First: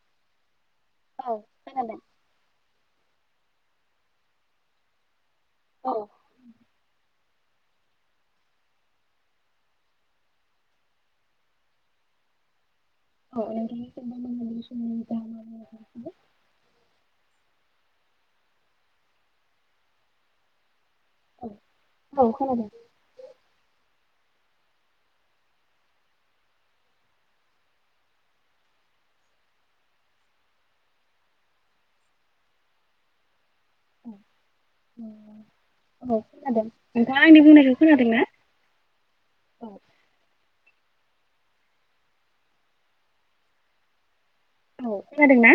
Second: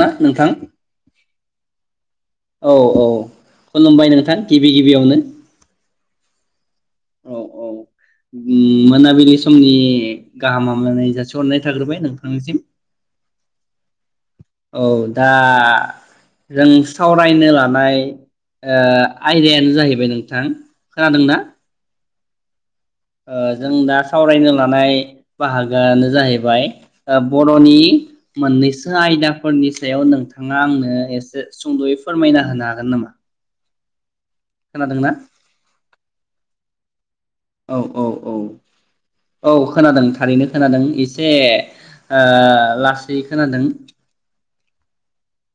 मा नोंथां औ खोनादों। औ औ खुलुमबाय नोंथां गिबि गिबियावनो। औ। औ औ बि मोनाबिलि समनि गाहाम हामलायनाय जासिहरनाय थाग्रोबाय नोंथांनिसिम। नोंथांनिसिमबो मोनाबिलि औ समनि दा गाहाम हामलायनायखौ जासिबाय। जों सावरायनो लानाय ओ आयदायानो जाहैबाय नोंथां खोनादोंना? औ खोनादों। ओ जों दा सावरायनो लानाय बाहागोआनो जाहैबाय ओ बर'नि मोननैसो आयदाफोरनि सायाव नोंथाङा आंनो एसे सुंद'यै फोरमायना होनो हागोन नामा? खोनादोंना [unintelligible] औ खोनादो। औ औ औ औ खोनादों थारैनो खोनादों। इसे ओ लासै खोनादों। औ खोनादोंना?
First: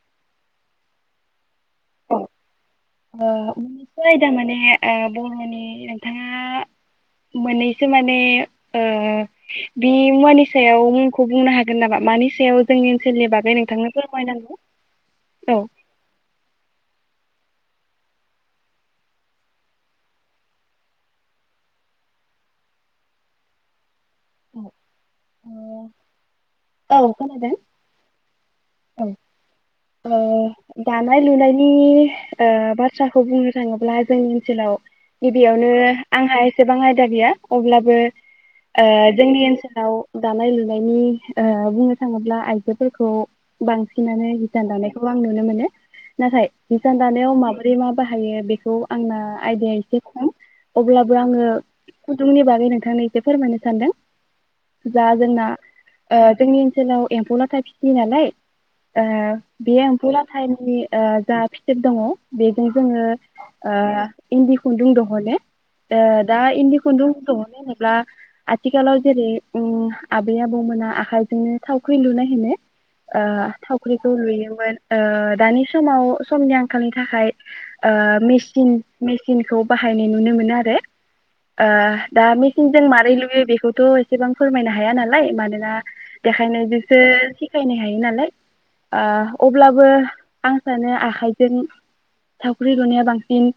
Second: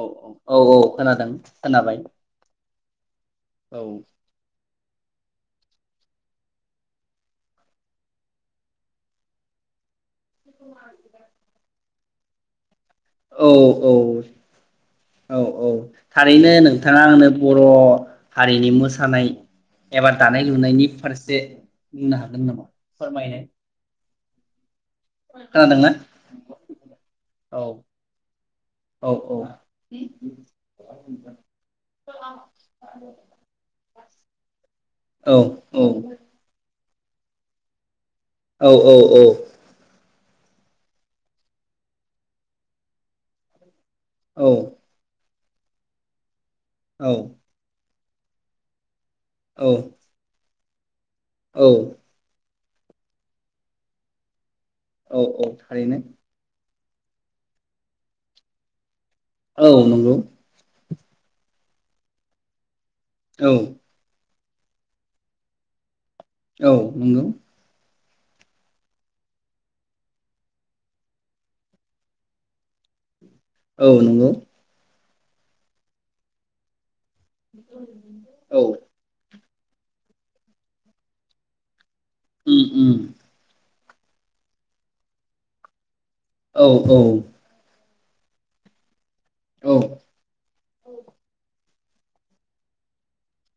औ औ औ औ खोनादों। खोनाबाय। ओ औ मोननैसो आयदा माने ओ बर'नि नोंथाङा मोननैसो माने ओ बि मुवानि सायाव मुंखौ बुंनो हागोन नामा? मानिसायाव औ औ औ औ थारैनो नोंथाङा आंनो बर' हारिनि मोसानाय एबा दानाय लुनायनि फारसे बुंनो हागोन नामा फोरमायनाय। औ खोनादोंना औ खोनादों। औ औ ओ दानाय लुनायनि ओ बाथ्राखौ बुंनो थाङोब्ला जोंनि ओनसोलाव औ गिबियावनो औ आंहा एसेबां आयद दा गैया अब्लाबो औ ओ जोंनि ओनसोलाव दानाय लुनायनि ओ बुंनो थाङोब्ला आइजोफोरखौ बांसि नानो हिसान दानायखौ आं नुनो मोन नाथाय हिसान दानायाव माबोरै माब बाहायो बेखौ आंना औ आयदाया इसे खम अब्लाबो बो आङो खुनदुंनि बागै नों थांनो इसे फोरमायनो सानदों। जा औ औ जोंना थारैनो ओ जोंनि ओनसोलाव एम्फौ लाथा फिसियो नालाय ओ औ बे एम्फौ नंगौ लाथायनि ओ जा फिथोब दङ बेजों जोङो औ ओ इन्दि खुन्दुं दहनो। ओ दा औ इन्दि खुन्दुं नंगौ दहनो होनोब्ला आथिखालाव जेरै ओम आबै आबौमोना आखायजोंनो थावखै लुनाय होनो। ओ औ थावख्रिखौ नंगौ लुयोमोन। ओ दानि समाव समनि आंखालनि थाखाय ओ औ मेचिन मेसिनखौ बाहायनाय नुनो मोनो आरो ओ दा उम मेचिनजों उम मारै लुयो बेखौ थ' एसेबां फोरमायनो हाया नालाय मानोना औ औ देखायनायजोंसो सिखायनाय जायो नालाय ओ औ अब्लाबो आं सानो आखाइजों थावख्रि लुनाया बांसिन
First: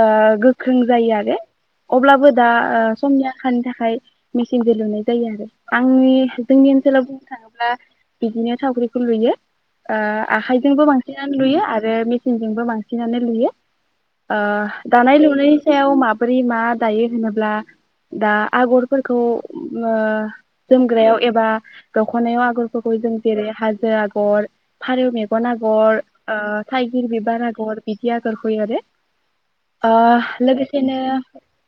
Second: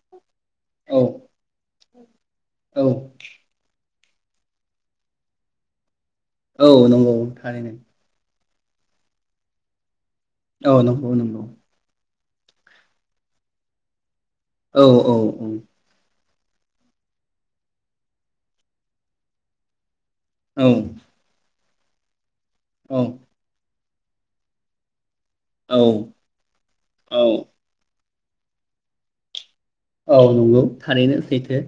ओ गो ख्रों औ जायो आरो अब्लाबो दा ओ औ समनि आंखालनि थाखाय मेचिनजों लुनाय जायो आरो आंनि जोंनि औ ओनसोलाव नंगौ बुंनो थारैनो थाङोब्ला बिदिनो थावख्रिखौ लुयो ओ औ आखायजोंबो नंगौ बांसिनानो नंगौ लुयो आरो सिनजोंबो बांसिनानो लुयो। ओ औ औ दानाय लुनायनि सायाव माब बोरै मा दायो होनोब्ला दा आगरफोरखौ मो औ जोमग्रायाव एबा दख'नायाव फोरखौबो औ जों हाजो आगर फारौ मेग गन औ आगर ओ थाइगिर औ बिबार आगर बि दि आगरखौ एरो। ओ औ नंगौ लोगोसेनो थारैनो सैथो।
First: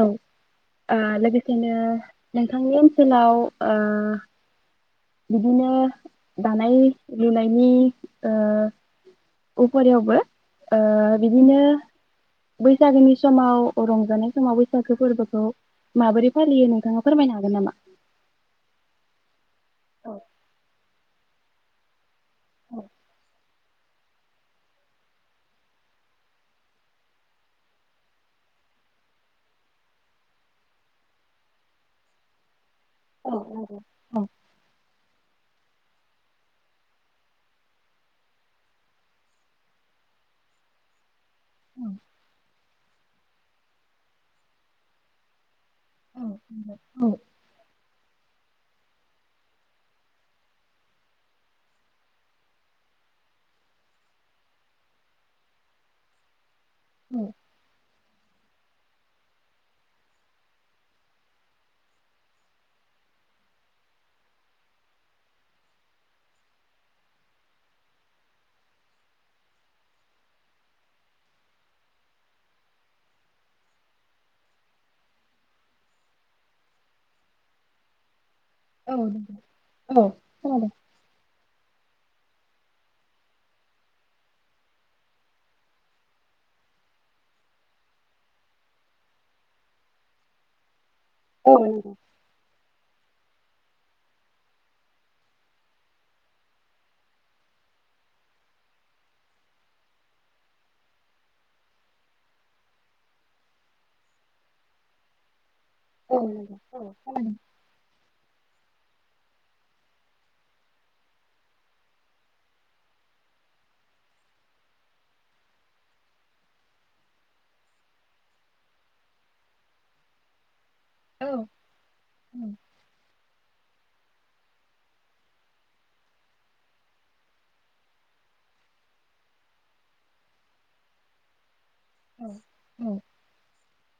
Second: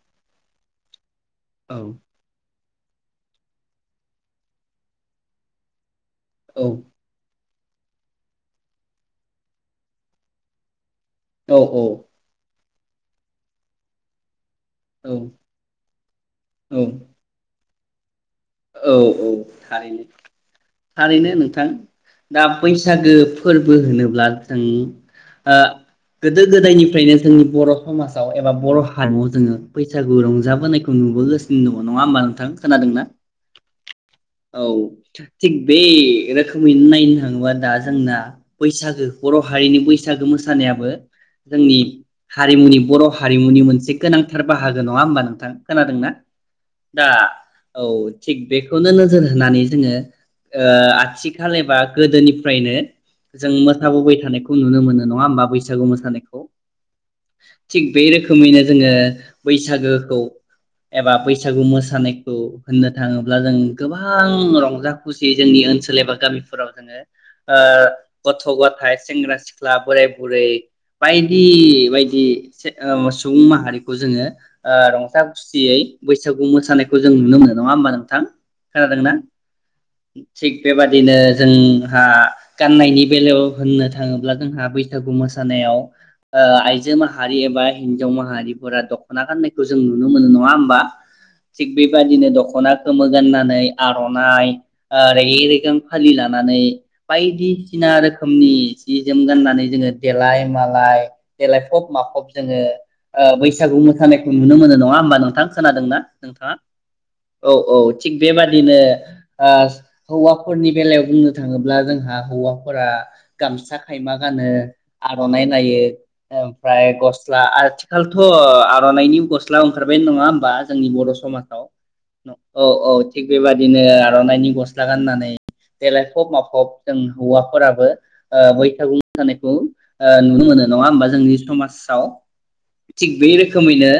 औ ओ लो गोसेनो औ नोंथांनि ओनसोलाव ओ बिदिनो औ दानायाय लुनाय बिनि ओ उपुरियावबो ओ औ बिदिनो बैसागोनि समाव रंजानाय समाव बै सागो औ फोरबोखौ माबोरै फालियो औ नोंथाङा फोरमायनो हागोन नामा? औ औ थारैनो-थारैनो नोंथां दा बैसागो फोरबो होनोब्ला जों ओ गोदो-गोदायनिफ्रायनो जोंनि बर' समाजाव एबा बर' हारिमुआव जोंङो बैसागु रंजाबोनायखौ नुबोगासिनो दंङ नङा होमबा नोंथां खोनादोंना। औ थिग बे रोखोमैनो नायनो थाङोबा दा जोंना बैसागो बर' हारिनि बैसागो मोसानायाबो जोंनि हारिमुनि बर'हारिमुनि मोनसे गोनांथार बाहागो नङा होमबा नोंथां खोनादोंना दा औ औ थिग बेखौनो नोजोर होनानै जोंङो ओ आथिखाल एबा गोदोनिफ्रायनो जों मोसाबोबाय थानायखौ नुनो मोनो नङा होमबा बैसागु मोसानायखौ। थिक बे रो खोमैनो जोंङो बैसागोखौ एबा बैसागु मोसानायखौ होननो थाङोब्ला जों गोबां रंजा खुसियै जोंनि ओनसोल एबा गामिफोराव जोंङो गथ' गथायाइ सेंग्रा सिख्ला बोराय बुरै बायदि बायदि सुबुं माहारिखौ जोंङो रंजा खुसियै बैसागु मोसानायखौ जों नुनो मोनो। नङा होमबा नोंथां? औ खोनादोंना थिग खोनादों बेबादिनो जोंहा गाननायनि बेलायाव होननो थाङोब्ला जोंहा बैसागु मोसानायाव आइजो माहारि एबा हिन्जाव माहारिफोरा दख'ना गाननायखौ जों नुनो मोनो नङा होमबा। औ थिग बेबादिनो दख खना गोमो गाननानै आर'नाइ रेगे रेगां फालि लानानै बायदिसिना रोखोमनि सि जोम गाननानै जोंङो देलाय मालाय देलायफब माखब जोंङो ओ बैसागु मोसानायखौ नुनो मोनो नङा होमबा नोंथां। खोनादोंना नोंथाङा औ औ थिग बेबादिनो ओ हौवाफोरनि बेलायाव बुंनो थाङोब्ला जोंहा हौवाफोरा गामसा खायमा गानो आर'नाइ नायो ओमफ्राय गस्ला आथिखालथ' आर'नाइनि गस्ला ओंखारबाय नङा होमबा जोंनि बर' समाजाव औ औ थिग बेबादिनो आर'नाइनि गस्ला गाननानै देलायफब माफब जों हौवाफोराबो बैसागु मोसानायखौ नुनो मोनो नङा होमबा जोंनि समाज आव थिग बे रोखोमैनो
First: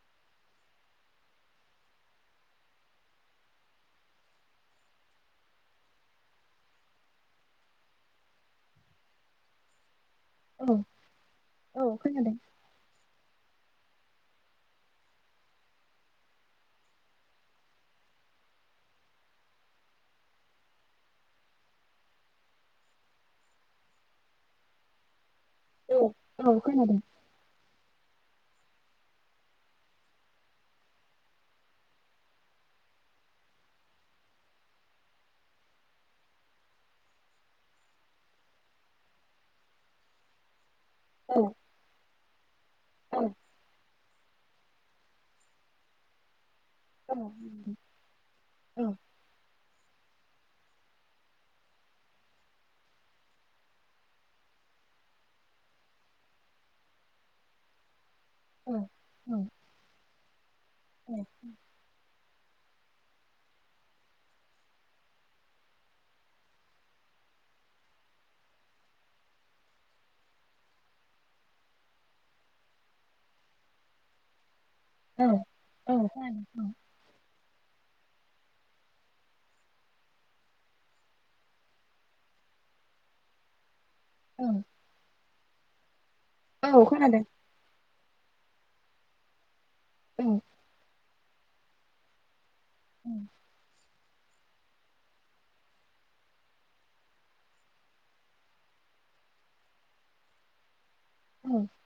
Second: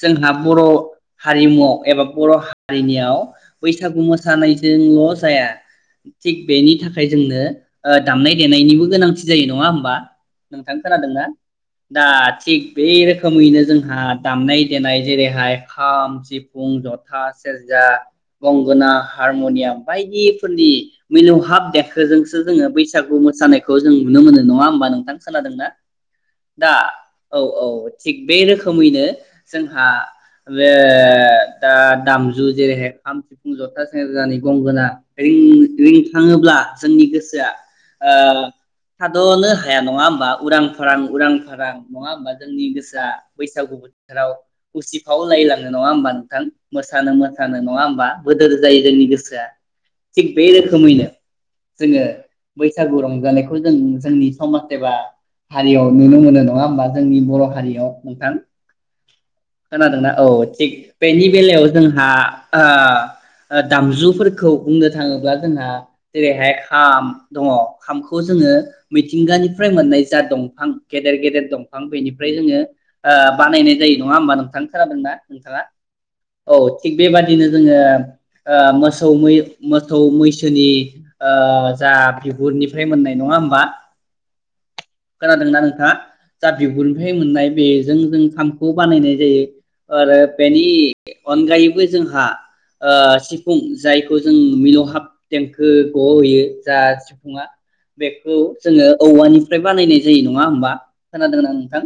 जोंहा बर' हारिमुआव एबा बर' हारिनियाव बैसागु मोसानायजोंल जाया थिग बेनि थाखाय जोंनो ओ दामनाय देनायनिबो गोनांथि जायो नङा होमबा। नोंथां खोनादोंना औ दा खोनादों थिग बे रोखोमैनो जोंहा दामनाय देनाय जेरैहाय खाम, सिफुं, जथा सेरजा, गंगोना, हारमनियाम बायदिफोरनि मिलौहाब देंखोजोंसो जोङो बैसागु मोसानायखौ जों नुनो मोनो नङा होमबा नोंथां खोनादोंना? औ दा खोनादों औ औ। थिग बे रोखोमैनो जोंहा बे दा-दाम जु जेरैहाय खाम सिफुं जथा सेरजानि गंगोना रिं-रिंखाङोब्ला जोंनि गोसोआ ओ थाद'नो हाया नङा होमबा उरां फारां उरां फारां नङा होमबा जोंनि गोसोआ बैसागु बोथोराव उसिफाव लायलाङो नङा होमबा नोंथां? मोस सानो मोसानो नङा होमबा बोदोर जायो जोंनि गोसोआ। थिग बे रोखोमैनो जोङो बैसागु रंजानायखौ जों जोंनि समाज एबा हारियाव नुनो मोनो नङा होमबा जोंनि बर' हारियाव नोंथां खोनादोंना औ थिग बेनि बेलायाव हा ओ ओ दामजुफोरखौ बुंनो थाङोब्ला जोंहा जेरैहाय खाम दङ खामखौ जोङो मिथिंगानिफ्राय मोननाय जा दंफां गेदेर गेदेर दंफां बेनिफ्राय जोङो ओ बानायनाय जायो नङा होमबा नोंथां? खोनादोंना नोंथाङा? औ थिग बेबादिनो जोङो ओ मोसौ मै मोसौ मैसोनि ओ जा बिगुरनिफ्राय मोननाय नङा होमबा? औ खोनादोंना नोंथाङा? जा बिगुरनिफ्राय मोननाय बेजों जों खामखौ बानायनाय जायो। ओरो बेनि अनगायैबो जोंहा ओ सिफुं जाय बो जों मिलौहाब देंखो ग'होयो जा सिफुङा बेखौ जोङो औवानिफ्राय बानायनाय जायो नङा होमबा? खोनादों ना नोंथां?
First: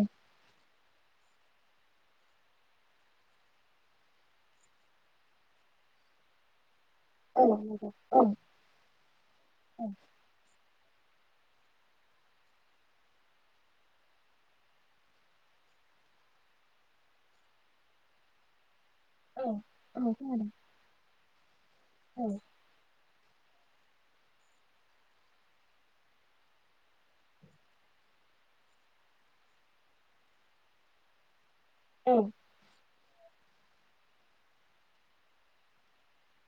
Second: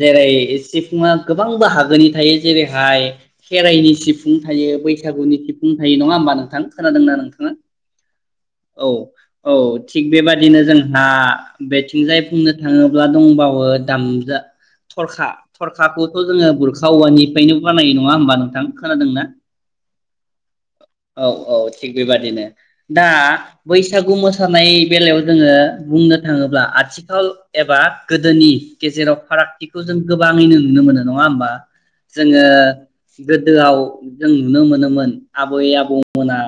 जेरै इसिफ फुंआ गोबां बहागोनि थायो जेरैहाय खेराइनि सिफुं थायो बैसागुनि सिफुं थायो नङा होमबा नोंथां? खानादोंना नोंथाङा? औ। औ थिग बेबादिनो जों हा बेथिंजाय बुंनो थाङोब्ला दंबावो दामजा थरखा थरखाखौथ' जोङो बुरखा औवानिफ्रायनो बानायो नङा होमबा नोंथां? खोनादोंना? औ औ थिग बेबादिनो दा बैसागु मोसानाय बेलायाव जोङो बुंनो थाङोब्ला आथिखाल एबा गोदोनि गेजेराव फारागथिखौ जों गोबाङैनो नुनो मोनो नङा होमबा? जोङो गोदोआव जों नुनो मोनोमोन आबै आबौमोना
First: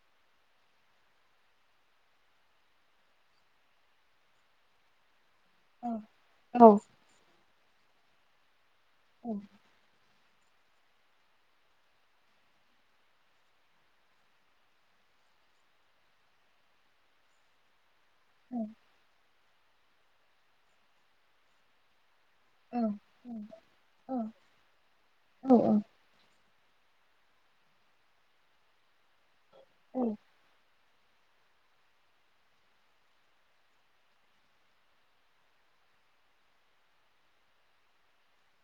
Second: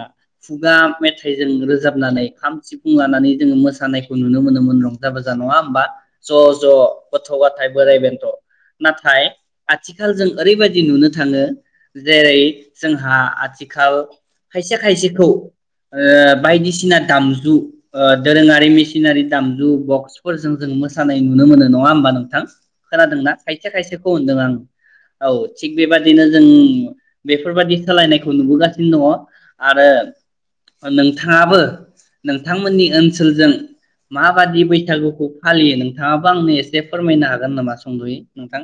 खुगा मेथाइजों रोजाबनानै खाम सिफुं लानानै जोङो मोसानायखौ नुनो मोनोमोन रंजा बाजा जा नङा होमबा ज' ज' गथ' गथ बोराय बेेनथ'। नाथाय आथिखाल जों ओरैबायदि नुनो थाङो जेरै जोंहा आथिखाल खायसे खायसेखौ ओ बायदिसिना दामजु ओ दोरोङारि मेसिनारि दामजु बक्सफोरजों जों मोसानाय नुनो मोनो नङा होमबा नोंथां? खोनादोंना खायसे खायसेखौ होनदों आं औ थिग बेबादिनो जों बेफोरबादि सोलायनायखौ नुबोगासिनो दङ। आरो नोंथाङाबो नोंथांमोननि ओनसोलजों माबादि बैसागुखौ फालियो नोंथाङाबो आंनो एसे फोरमायनो हा हागोन नामा सुंदयै नोंथां?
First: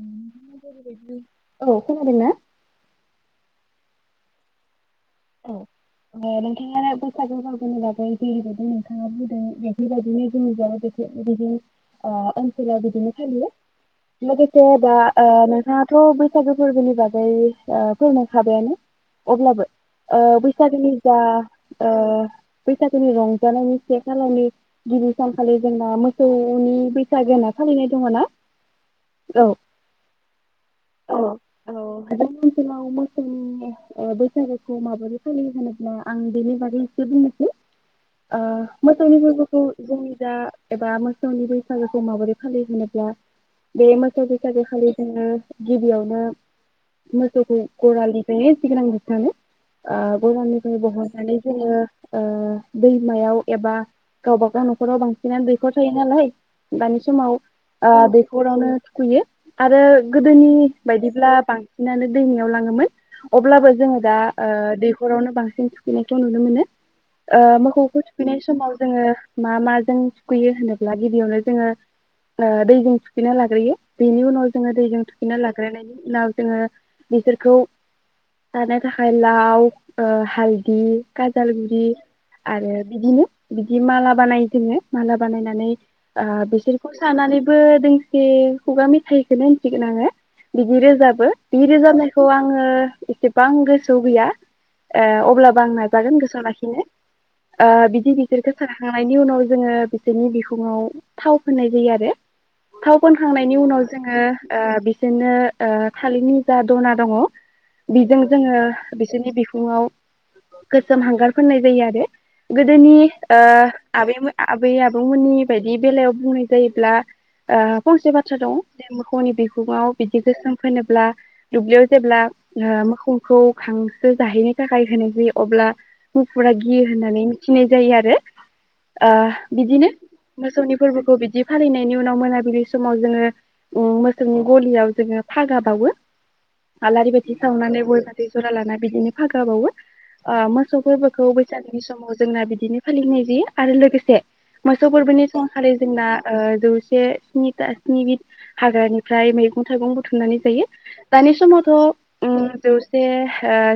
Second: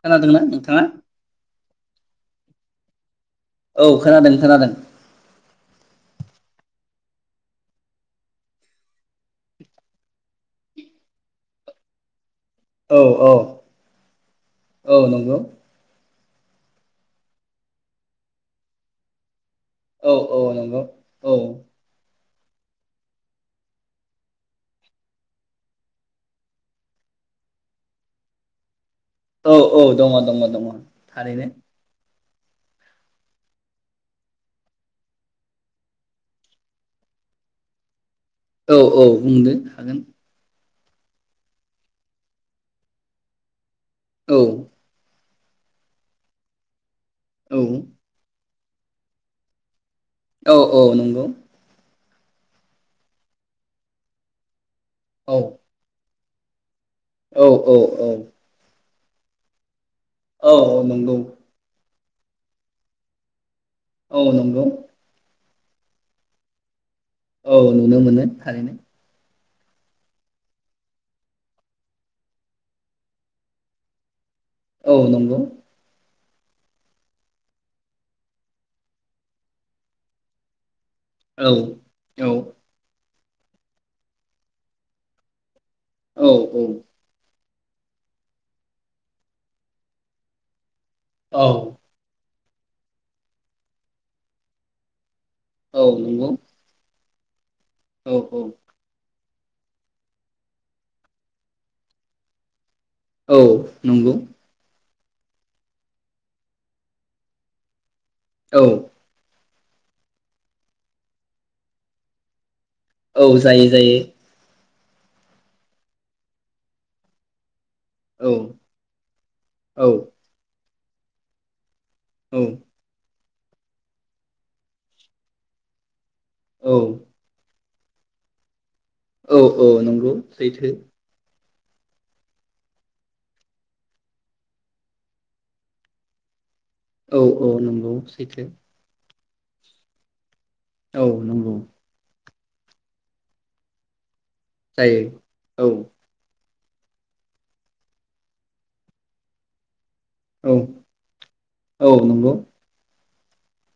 खोनादोंना नोंथाङा औ खोनादों खोनादों। औ ओ नोंथाङा बैसागु फोरबोनि बागै जेरैबायदि नोंथाङा बुदों बेफोरबायदिनो जोंनि जाय बि बिदिनो ओ लावबो औ बिदिनो औ फालियो लोगोसे दा औ नंगौ ओ नोंथाङाथ बै बैसागो फोरबोनि बागै ओ फोरमायखाबायानो अब्लाबो औ ओ औ नंगौ बैसागोनि जा औ ओ बैसागोनि रंजानायनि से खालारनि गिबि सानखालि जोंना मोसौ नि बैसागो होना फालिनाय दङ ना? औ औ दङ दङ दङ थारैनो। [inaudible] गोखौ माबोरै फालियो होनोब्ला आं बेनि बारै एसे बुंनोसै। ओ औ औ मोसौनि बुंदो फोरबोखौ हागोन जोंनिजा एबा मोसौनि बैसागोखौ माबोरै फालियो होनोब्ला बे मोसौ औ बैसागो खालि जोङो गिबियावनो औ मोसौखौ गरालनिफायनो [inaudible] ओ औ गलनिफाय औ नंगौ बहननानै जोङो ओ दैमायाव एबा गावबा गाव न नखराव औ बांसिनानो दैखर थायो नालाय। दानि समाव औ औ ओ औ दैखरावनो थुखैयो आरो-' गोदोनि औ औ नंगौ बायदिब्ला बांसिन बिनानै दैमायाव लाङोमोन अब्लाबो जोङो दा औ ओ नंगौ दैखरावनो बांसिन थुखैनायखौ नुनो मोनो ओ औ नुनो मोखौखौ मोनो थुखैनाय समाव थारैनो जोङो मा माजों थुखैयो होनोब्ला गिबियावनो जोङो ओ दैजों थुखैना लाग्रोयो बेनि उनाव जोङो औ दैजों थुखैना नंगौ लाग्रायनायनि उनाव जोङो बिसोरखौ लानो थाख आय लाउ ओ हालदि औ काजालगुरि औ आरो बिदिनो बिदि माला बानायो जोङो माला बानायनानै औ आ औ बेसोरखौ सारनानै बो दोंसे खुगा मेथाइखौनो होनसिगोन आङो बि दि रोजाबो औ बि रोजाबनायखौ आं आङो इसेबां गोसो आव गैया ओ अ ब्लाबो आं औ नायफागोन नंगौ गोसोआव लाखिनो ओ बिदि औ औ बिसोरखौ साराखांनायनि उनाव जोङो बिसोरनि बिखुङाव थाव फोननाय जायो आरो थाव औ फोनखांनायनि उनाव नंगौ जोङो ओ बिस जोङो ओ थालिरनि जा दना दङ बेजों औ जोङो बिनि बिखुङाव गोसोम हांगार फोननाय जायो आरो गोदोनि औ ओ जायो जायो आबैमो आ आ आबै आबौमोननि बायदि बेलायाव बुंनाय जायोब्ला ओ फंसे औ बाथ्रा दं जे मोखौनि औ बिगुङाव बिदि गोसोम फोनोब्ला दुब्लियाव जेब्ला औ ओ मोखौ खौ खांसो जाहैनो थाखाय होनो जायो अब्ला मुफुरा औ गियो होननानै मिथि फुनाय जायो आरो ओ औ औ बिदिनो नंगौ सैथो मोसौनि फोरबोखौ बिदि फालिनायनि उनाव मोनाबिलि समाव जोङो ओ मोसौनि गलियाव जोङो फागा बावो आलारि औ बाथि औ सावनानै नंगौ गय फाथै फाथै सैथो जरा लाना बिदिनो हागा बावगोन। आ मोसौ औ फोरबोखौ नंगौ बैसागोनि समाव जोंना बिदिनो फालिनाय जायो आरो लोगोसे मोसौ जायो फोरबोनि औ समखालि जोंना जौ से नि बि हाग्रानिफ्राय मैगं थाइगं थुमनानै औ जायो दानि समावथ' औ नंगौ ओम जौ जे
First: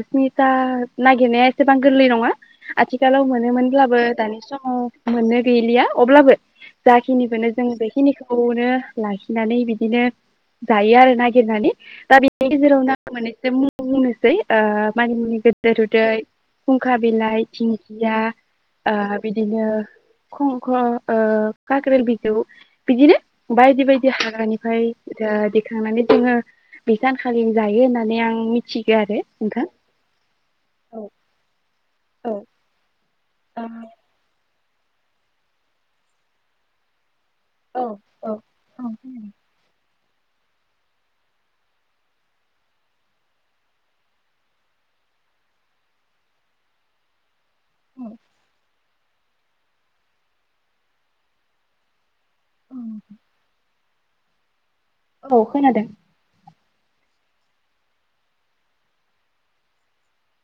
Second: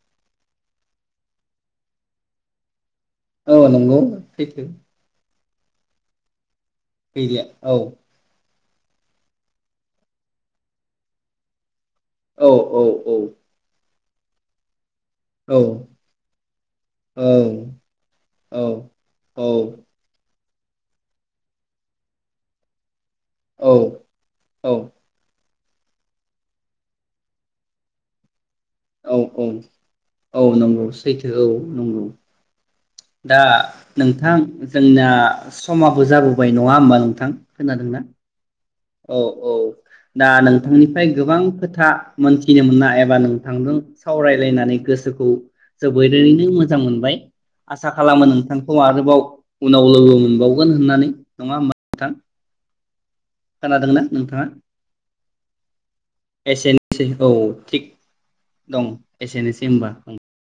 स्निथा नागिरनाया एसेबां गोरलै नङा। आथिखालाव औ नंगौ मोनोमोनब्लाबो दानि सैथो समाव मोनो। गैलिया अब्लाबो गैलिया जाखिनिखौनो जों औ बेखिनिखौनो लाखिनानै बिदिनो जायो आरो नागिरनानै। दा बेनि औ औ गेजेरावनो आं औ मोननैसो बुं बुंनोसै ओ मानिमुनि औ गोदो उनदै फुंखा औ बिलाइ दिंखिया औ ओ औ बिदिनो खंखल ओ काकेल बिजौ बिदिनो बायदि बायदि औ हाग्रानिफ्राय ओजा थांनानै जोङो बे सानखालि जायो होननानै आं मि औ औ औ नंगौ सैथो औ नंगौ। दा नोंथां जोंना समाबो जाबोबाय नङा होमबा नोंथां। औ खोनादोंना? औ। औ औ। दा नोंथांनिफ्राय गोबां खोथा मोनथिनो मोना एबा नोंथांजों सावरायलायनानै गोसोखौ जोबोरैनो मोजां मोनबाय। आसा खालामो नोंथां खौ आरोबाव उनाव लोगो मोनबावगोन होननानै नङा होमबा नोंथां‌। [inaudible] खोनादोंना नोंथाङा? औ खोनादों। एसेनोसै औ थिग दं एसेनोसै होनबा ओ।